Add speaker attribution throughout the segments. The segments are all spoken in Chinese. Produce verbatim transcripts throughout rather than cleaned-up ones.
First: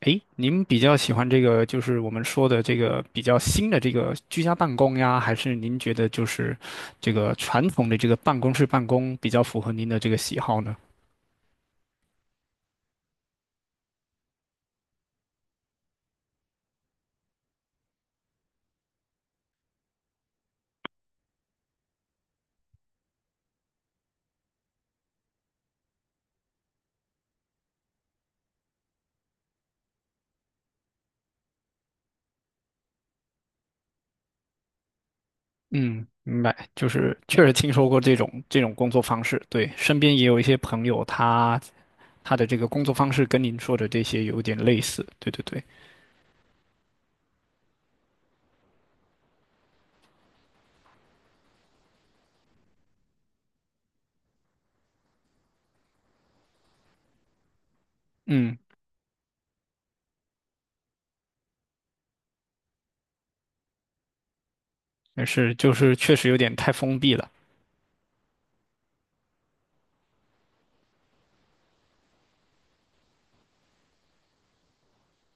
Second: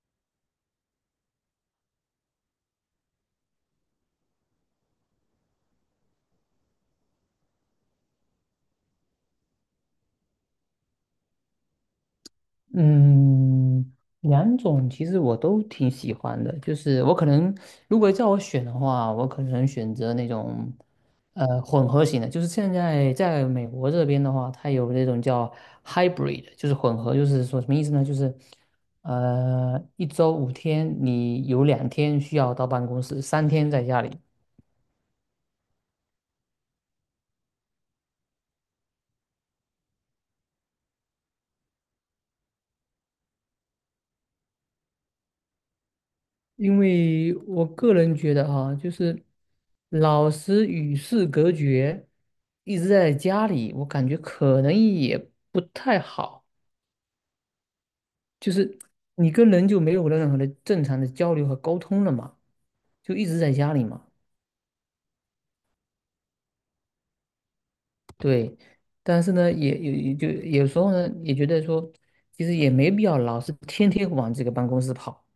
Speaker 1: 诶，您比较喜欢这个，就是我们说的这个比较新的这个居家办公呀，还是您觉得就是这个传统的这个办公室办公比较符合您的这个喜好呢？
Speaker 2: 嗯，两种其实我都挺喜欢的，就是我可能如果叫我选的话，我可能选择那种呃混合型的，就是现在在美国这边的话，它有那种叫 hybrid，就是混合，就是说什么意思呢？就是呃一周五天，你有两天需要到办公室，三天在家里。
Speaker 1: 嗯，明白，就是确实听说过这种这种工作方式，对，身边也有一些朋友他，他的这个工作方式跟您说的这些有点类似，对对对，
Speaker 2: 因为我个人觉得哈、就是老师与世隔绝，一直在家里，我感觉可能也不太好。就
Speaker 1: 嗯，
Speaker 2: 是你跟人就没有任何的正常的交流和沟通了嘛，就一直在家里嘛。
Speaker 1: 但是就是确实有点太封闭了。
Speaker 2: 对，但是呢，也也也就有时候呢，也觉得说，其实也没必要老是天天往这个办公室跑，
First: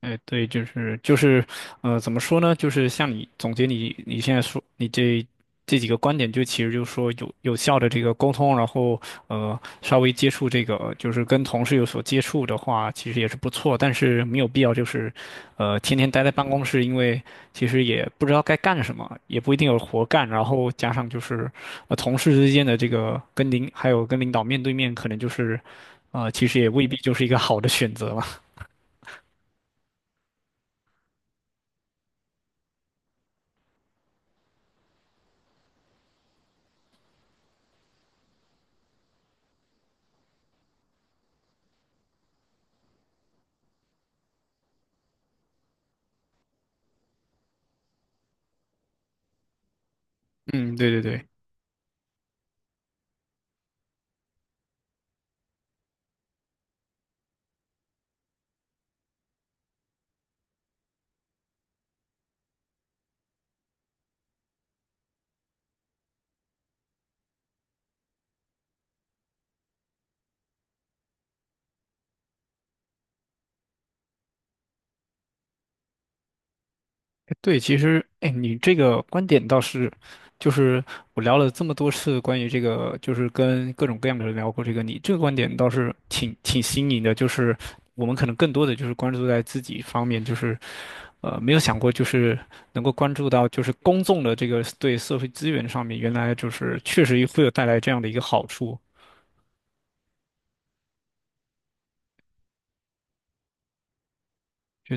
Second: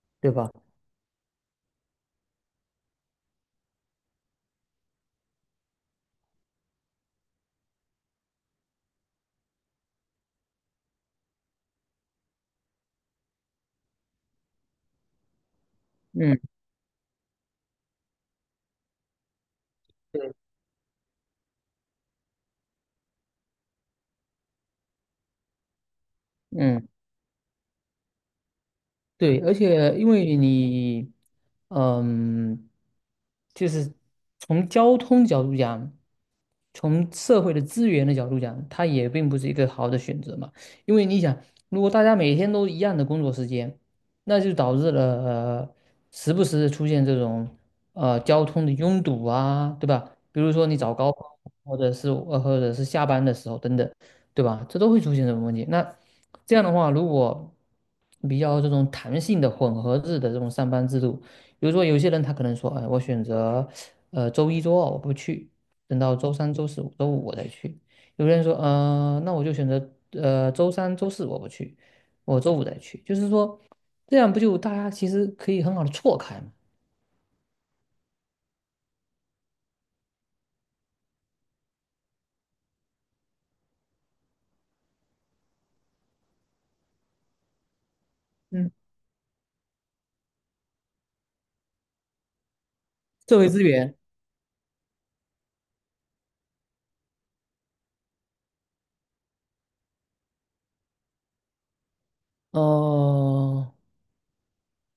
Speaker 1: 哎，
Speaker 2: 对
Speaker 1: 对，
Speaker 2: 吧？
Speaker 1: 就是就是，呃，怎么说呢？就是像你总结你你现在说你这这几个观点，就其实就是说有有效的这个沟通，然后呃稍微接触这个就是跟同事有所接触的话，其实也是不错，但是没有必要就是，呃，天天待在
Speaker 2: 嗯，
Speaker 1: 办公室，因为其实也不知道该干什么，也不一定有活干，
Speaker 2: 对，
Speaker 1: 然后加上就是呃同事之间的这个跟领还有跟领导面对面，可能就是，呃，其实也未
Speaker 2: 嗯。
Speaker 1: 必就是一个好的选择吧。
Speaker 2: 对，而且因为你，嗯，就是从交通角度讲，从社会的资源的角度讲，它也并不是一个好的选择嘛。因为你想，如果大家每天都一样的工作时间，那就导致了，呃，时不时的出现这种呃交通的拥堵啊，对吧？比如说
Speaker 1: 嗯，
Speaker 2: 你
Speaker 1: 对
Speaker 2: 早
Speaker 1: 对
Speaker 2: 高峰，
Speaker 1: 对。
Speaker 2: 或者是呃或者是下班的时候等等。对吧？这都会出现这种问题。那这样的话，如果比较这种弹性的混合制的这种上班制度，比如说有些人他可能说，哎，我选择呃周一周二我不去，等到周三、周四、周五我再去。有人说，呃，那我就选择呃周三、周四我不去，我周五再去。就是说，这样不就大家其实可以很好的错开嘛？
Speaker 1: 哎对，其实，哎，你这个观点倒是，就是我聊了这么多次关于这个，就是跟各种各样的人聊过这个，你这个观点倒是挺挺新颖的，就是我们可能更多
Speaker 2: 嗯，
Speaker 1: 的就是关注在自己方面，就是呃没有想过就是能够关注
Speaker 2: 社
Speaker 1: 到
Speaker 2: 会
Speaker 1: 就
Speaker 2: 资
Speaker 1: 是
Speaker 2: 源，
Speaker 1: 公众的这个对社会资源上面，原来就是确实会有带来这样的一个好处，
Speaker 2: 哦，
Speaker 1: 就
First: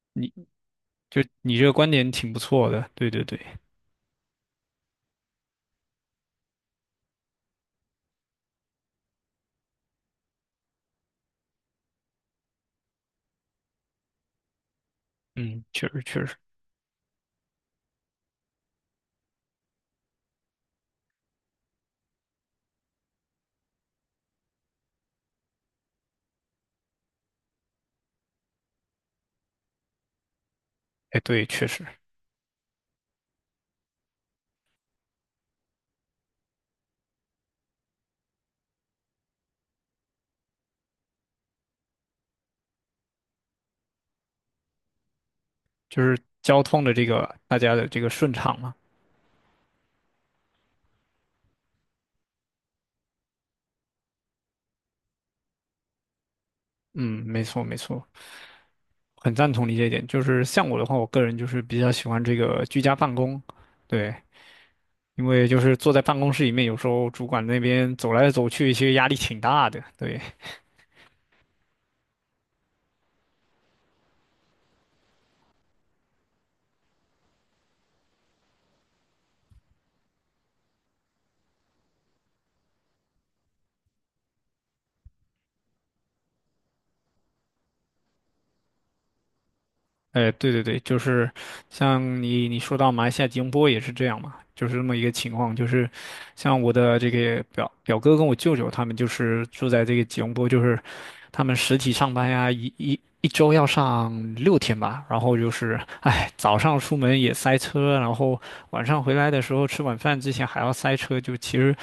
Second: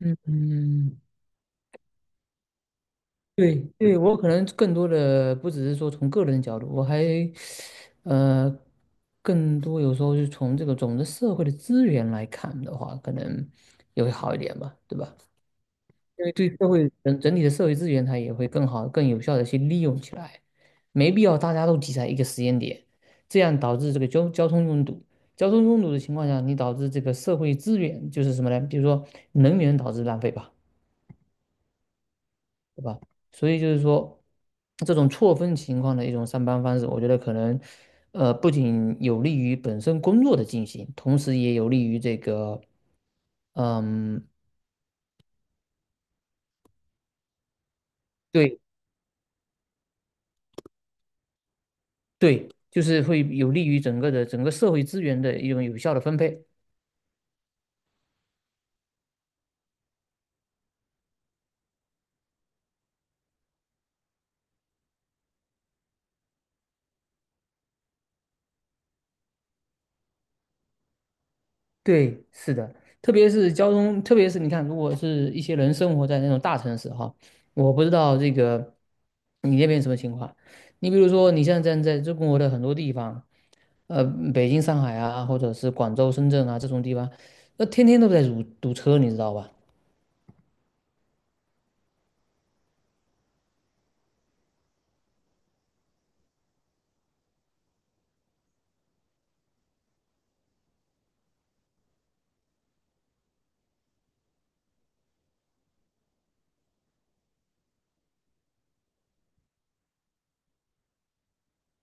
Speaker 2: 嗯
Speaker 1: 你
Speaker 2: 嗯。
Speaker 1: 就你这个观点挺不错的，对对对，
Speaker 2: 对对，我可能更多的不只是说从个人角度，我还呃更多有时候是从这个总的社会的资源来看的话，可能也会好一点吧，对吧？
Speaker 1: 嗯，确实
Speaker 2: 因
Speaker 1: 确
Speaker 2: 为
Speaker 1: 实，
Speaker 2: 对社会整整体的社会资源，它也会更好、更有效的去利用起来，没必要大家都挤在一个时间点，这样导致这个交交通拥堵。交通拥堵的情况下，你导致这个社会资源就是什么呢？比如说能源导致浪费吧。
Speaker 1: 哎，对，确实。
Speaker 2: 是吧？所以就是说，这种错峰情况的一种上班方式，我觉得可能，呃，不仅有利于本身工作的进行，同时也有利于这个，嗯，
Speaker 1: 就是交通的这个大家的这个顺畅
Speaker 2: 对
Speaker 1: 嘛。
Speaker 2: 对，就是会有利于整个的整个社会资源的一种有效的分配。
Speaker 1: 嗯，没错没错，很赞同你这一点。就是像我的话，我个人就是比较喜欢这个居家办公，对，因为就是坐在办公室里面，有时候主管那边走来走去，其实压力挺大的。对，
Speaker 2: 对，是的，特别是交通，特别是你看，如果是一些人生活在那种大城市哈，我不知道这个你那边什么情况。你比如说，你像站在中国的很多地方。呃，北京、上海啊，或者是广州、深圳啊这种地方，那天天都在堵堵车，你知道吧？
Speaker 1: 哎，对对对，就是像你你说到马来西亚吉隆坡也是这样嘛，就是这么一个情况，就是像我的这个表表哥跟我舅舅他们就是住在这个吉隆坡，就是他们实体上班呀，一一一周要上六天吧，然后就是哎，早上出门也塞车，然后晚上回来的时候吃晚饭之前还要塞车，就其实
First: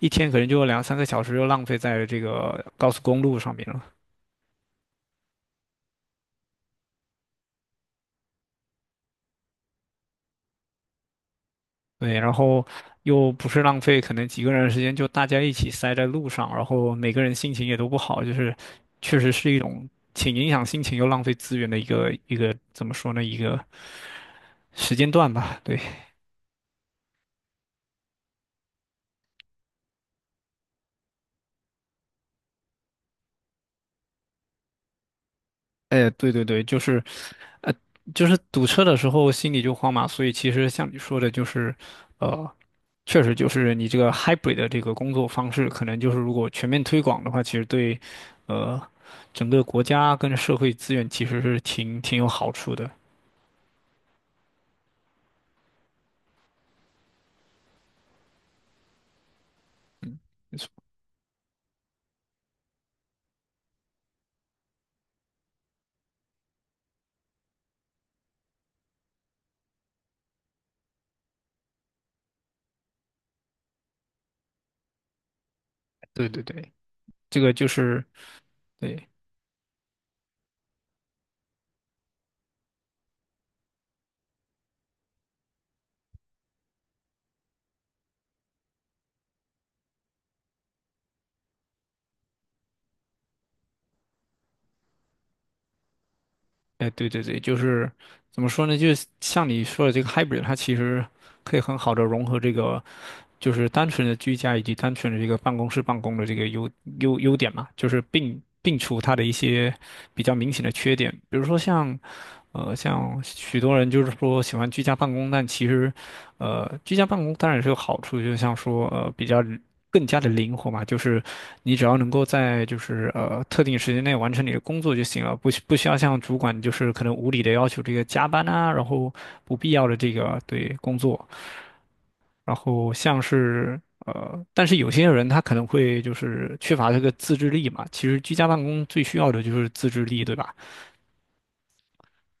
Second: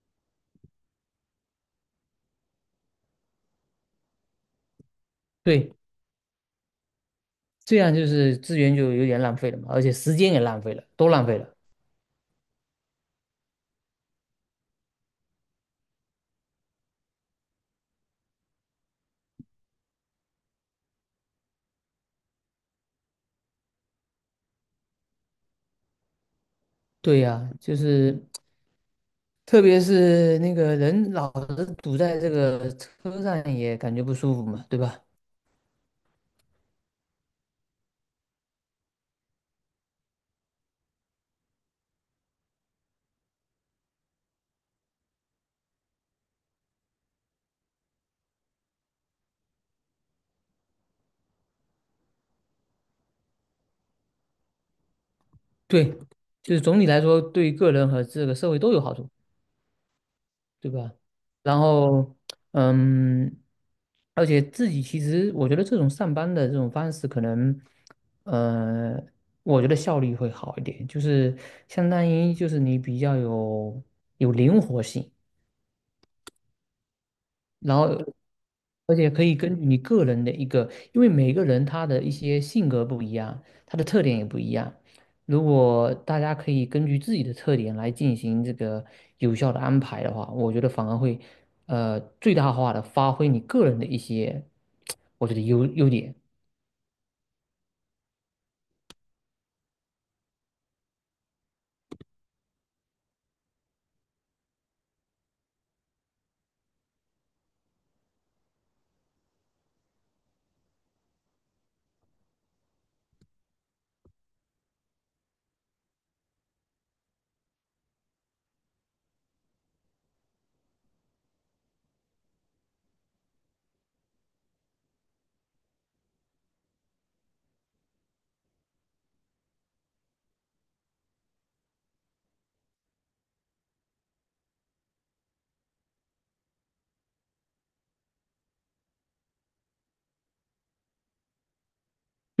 Speaker 1: 一天可能就有两三个小时就浪费在这个高速公路上面了。
Speaker 2: 对，这样就是资源就有点浪费了嘛，而且时间也浪费了，都浪费了。
Speaker 1: 对，然后又不是浪费，可能几个人的时间就大家一起塞在路上，然后每个人心情也都不好，就是确实是一种挺影响心情又浪费资源的一个一个怎么说呢，一个时间段吧。对。
Speaker 2: 对呀，就是特别是那个人老是堵在这个车上，也感觉不舒服嘛，对吧？
Speaker 1: 哎，对对对，就是，呃，就是堵车的时候心里就慌嘛，所以其实像你说的，就是，呃，确实就是你这个 hybrid 的这个工作方式，可能就是如果全面推广的话，其实对，呃，整个国家跟社会资源其实是挺挺有好处的。
Speaker 2: 对，就是总体来说，对个人和这个社会都有好处。对吧？然后，嗯，而且自己其实我觉得这种上班的这种方式，可能，呃，我觉得效率会好一点，就是相当于就是你比较有有灵活性。
Speaker 1: 对对对，这个就
Speaker 2: 然后
Speaker 1: 是。
Speaker 2: 而
Speaker 1: 对，
Speaker 2: 且可以根据你个人的一个，因为每个人他的一些性格不一样，他的特点也不一样。如果大家可以根据自己的特点来进行这个有效的安排的话，我觉得反而会呃最大化的发挥你个人的一些，我觉得优优点。
Speaker 1: 哎，对对对，就是怎么说呢？就是像你说的这个 hybrid，它其实可以很好的融合这个就是单纯的居家以及单纯的这个办公室办公的这个优优优点嘛，就是并并除它的一些比较明显的缺点，比如说像。呃，像许多人就是说喜欢居家办公，但其实，呃，居家办公当然是有好处，就像说呃比较更加的灵活嘛，就是你只要能够在就是呃特定时间内完成你的工作就行了，不需不需要像主管就是可能无理的要求这个加班啊，然后不必要的这个对工作。然后像是呃，但是有些人他可能会就是缺乏这个自制力嘛。其实居家办公最需要的就是自制力，对吧？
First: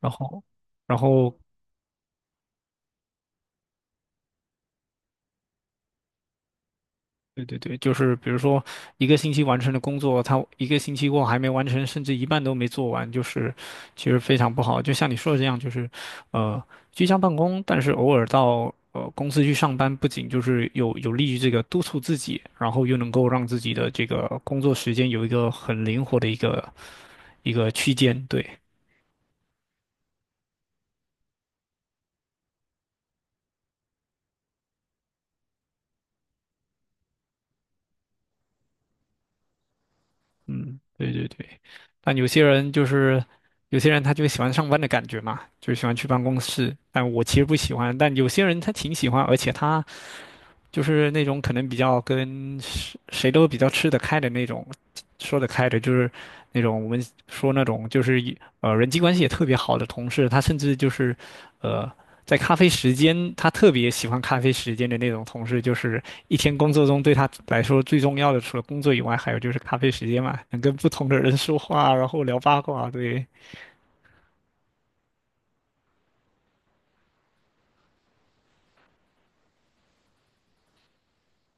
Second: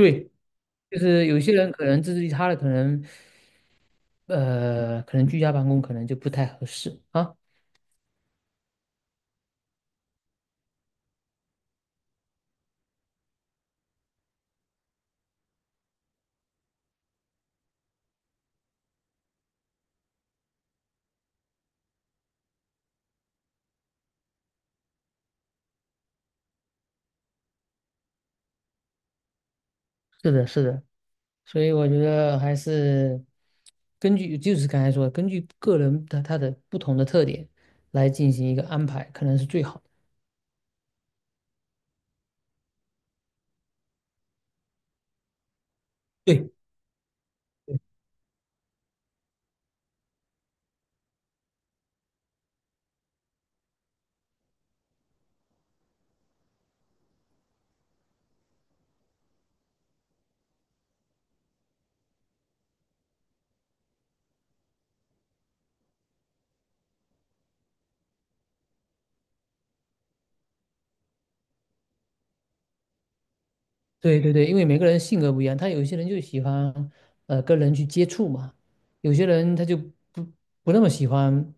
Speaker 1: 然后，然
Speaker 2: 就是
Speaker 1: 后
Speaker 2: 有些人可能自制力差的，可能呃可能居家办公可能就不太合适啊。
Speaker 1: 对对对，就是比如说一个星期完成的工作，他一个星期后还没完成，甚至一半都没做完，就是其实非常不好。就像你说的这样，就是呃居家办公，但是偶尔到。呃，公司去上班不仅就是有有利于这个督促自己，然后又能够让自己的这个工作时间有一个很灵活的一个一个区间，对，
Speaker 2: 是的，是的。所以我觉得还是根据就是刚才说的，根据个人的他的不同的特点来进行一个安排，可能是最好的。
Speaker 1: 嗯，对对对。但有些人就是有些人他就喜欢上班的感觉嘛，就喜欢去办公
Speaker 2: 对
Speaker 1: 室。但我其实不喜欢，但有些人他挺喜欢，而且他就是那种可能比较跟谁谁都比较吃得开的那种，说得开的，就是那种我们说那种就是一呃人际关系也特别好的同事，他甚至就是呃在咖啡时间，他特别喜欢咖啡时间的那种同事，就是一天工作中对他来说最重要的，除了工作以外，还有就是咖啡时间嘛，能跟不同的人说话，然后聊八卦，对。
Speaker 2: 对对对，因为每个人性格不一样，他有一些人就喜欢呃跟人去接触嘛，有些人他就不不那么喜欢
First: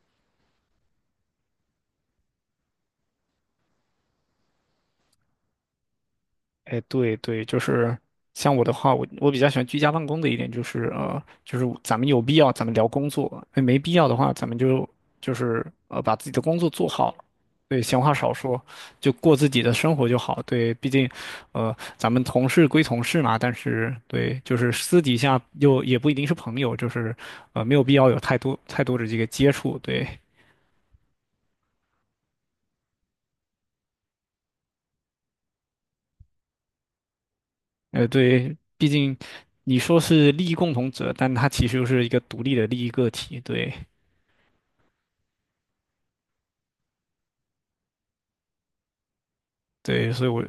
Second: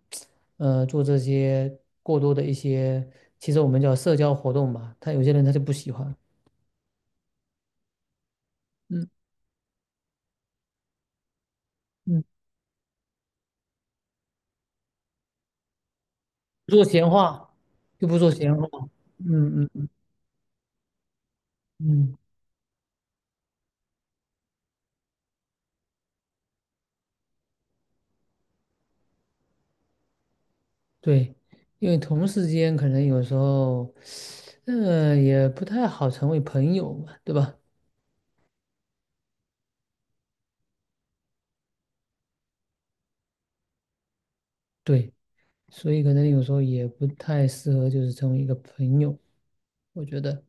Speaker 2: 呃做这些过多的一些，其实我们叫社交活动吧，他有些人他就不喜欢，
Speaker 1: 哎，对对，就是像我的话，我
Speaker 2: 嗯
Speaker 1: 我比较喜欢居家办公的一点就是呃，就是咱们有
Speaker 2: 嗯，
Speaker 1: 必要咱们聊工作，哎，没必要的话，咱们就就是呃把自己的工作
Speaker 2: 不说
Speaker 1: 做
Speaker 2: 闲
Speaker 1: 好，
Speaker 2: 话，
Speaker 1: 对，闲
Speaker 2: 又
Speaker 1: 话
Speaker 2: 不说
Speaker 1: 少
Speaker 2: 闲
Speaker 1: 说，
Speaker 2: 话，
Speaker 1: 就过自己
Speaker 2: 嗯嗯
Speaker 1: 的
Speaker 2: 嗯
Speaker 1: 生活就好。对，毕竟呃咱
Speaker 2: 嗯。
Speaker 1: 们同事归同事嘛，但是对，就是私底下又也不一定是朋友，就是呃没有必要有太多太多的这个接触。对，
Speaker 2: 对，因为同事间可能有时候，呃，也不太好成为朋友嘛，对吧？
Speaker 1: 呃对，毕竟你说是利益共同者，但他其实又是一个独立的利益个体。对。
Speaker 2: 对，所以可能有时候也不太适合，就是成为一个朋友，我
Speaker 1: 对，
Speaker 2: 觉
Speaker 1: 所以我，
Speaker 2: 得。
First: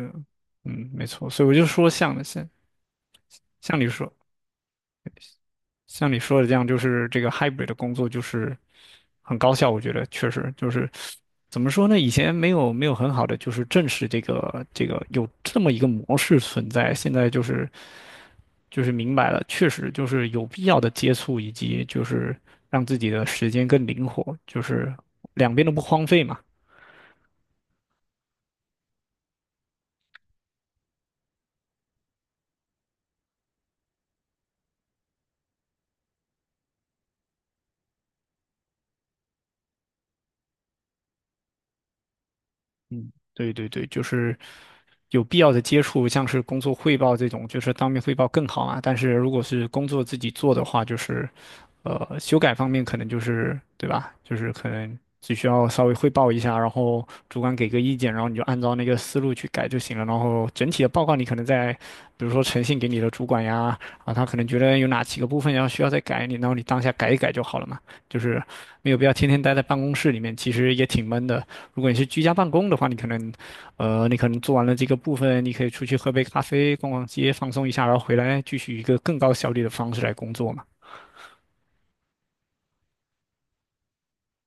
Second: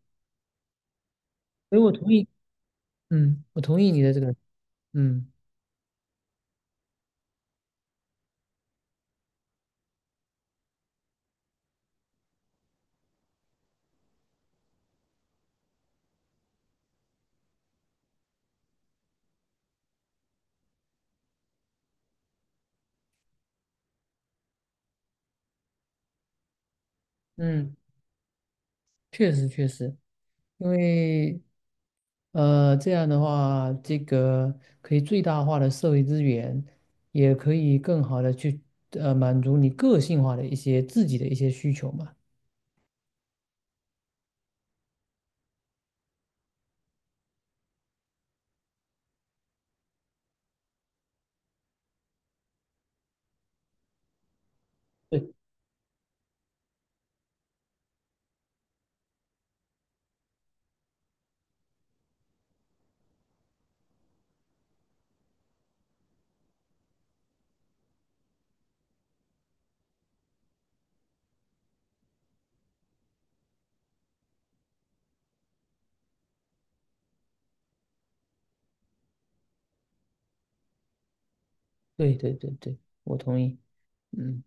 Speaker 1: 嗯，没错，所以我就
Speaker 2: 所以
Speaker 1: 说
Speaker 2: 我同
Speaker 1: 像的
Speaker 2: 意，
Speaker 1: 像
Speaker 2: 嗯，我
Speaker 1: 像
Speaker 2: 同
Speaker 1: 你
Speaker 2: 意你
Speaker 1: 说
Speaker 2: 的这个，嗯
Speaker 1: 像你说的这样，就是这个 hybrid 的工作就是很高效，我觉得确实就是怎么说呢？以前没有没有很好的就是正视这个这个有这么一个模式存在，现在就是就是明白了，确实就是有必要的接触，以及就是让自己的时间更灵活，就是两边都不荒废嘛。
Speaker 2: 嗯，确实确实，因为，呃，这样的话，这个可以最大化的社会资源，也可以更好的去，呃，满足你个性化的一些自己的一些需求嘛。
Speaker 1: 嗯，对对对，就是有必要的接触，像是工作汇报这种，就是当面汇报更好嘛。但是如果是工作自己做的话，就是呃，修改方面可能就是对吧？就是可能
Speaker 2: 对。
Speaker 1: 只需要稍微汇报一下，然后主管给个意见，然后你就按照那个思路去改就行了。然后整体的报告你可能在，比如说呈现给你的主管呀，啊，他可能觉得有哪几个部分要需要再改你，然后你当下改一改就好了嘛。就是没有必要天天待在办公室里面，其实也挺闷的。如果你是居家办公的话，你可能，呃，你可能做完了这个部分，你可以出去喝杯咖啡、逛逛街、放松一下，然后回来继续一个更高效率的方式来工作嘛。
Speaker 2: 对对对对，我同意。嗯，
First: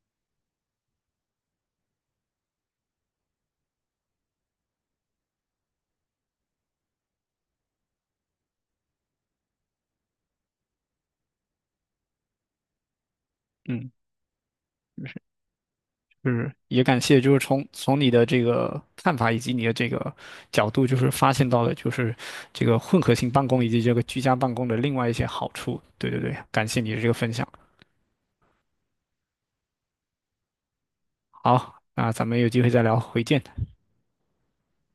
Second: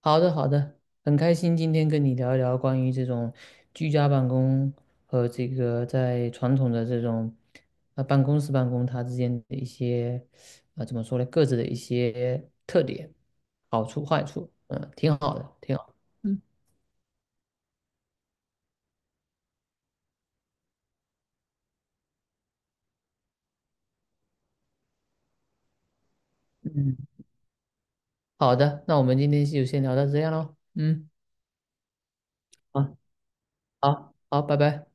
Speaker 2: 好的好的，很开心今天跟你聊一聊关于这种居家办公和这个在传统的这种呃办公室办公它之间的一些呃怎么说呢，各自的一些特点、好
Speaker 1: 嗯，
Speaker 2: 处、坏处，嗯，
Speaker 1: 就
Speaker 2: 挺
Speaker 1: 是
Speaker 2: 好的，挺好。
Speaker 1: 就
Speaker 2: 嗯，
Speaker 1: 是也感谢，就是从从你的这个看法以及你的这个角度，就是发现到了就是这个混合性办公以及这个居家办公的另外一些好处。对对对，感谢你
Speaker 2: 嗯，
Speaker 1: 的这个分享。
Speaker 2: 好的，那我们今天就先聊到这样喽。嗯，
Speaker 1: 好，那咱们有机会再
Speaker 2: 好，
Speaker 1: 聊，回见。
Speaker 2: 好，好，拜拜。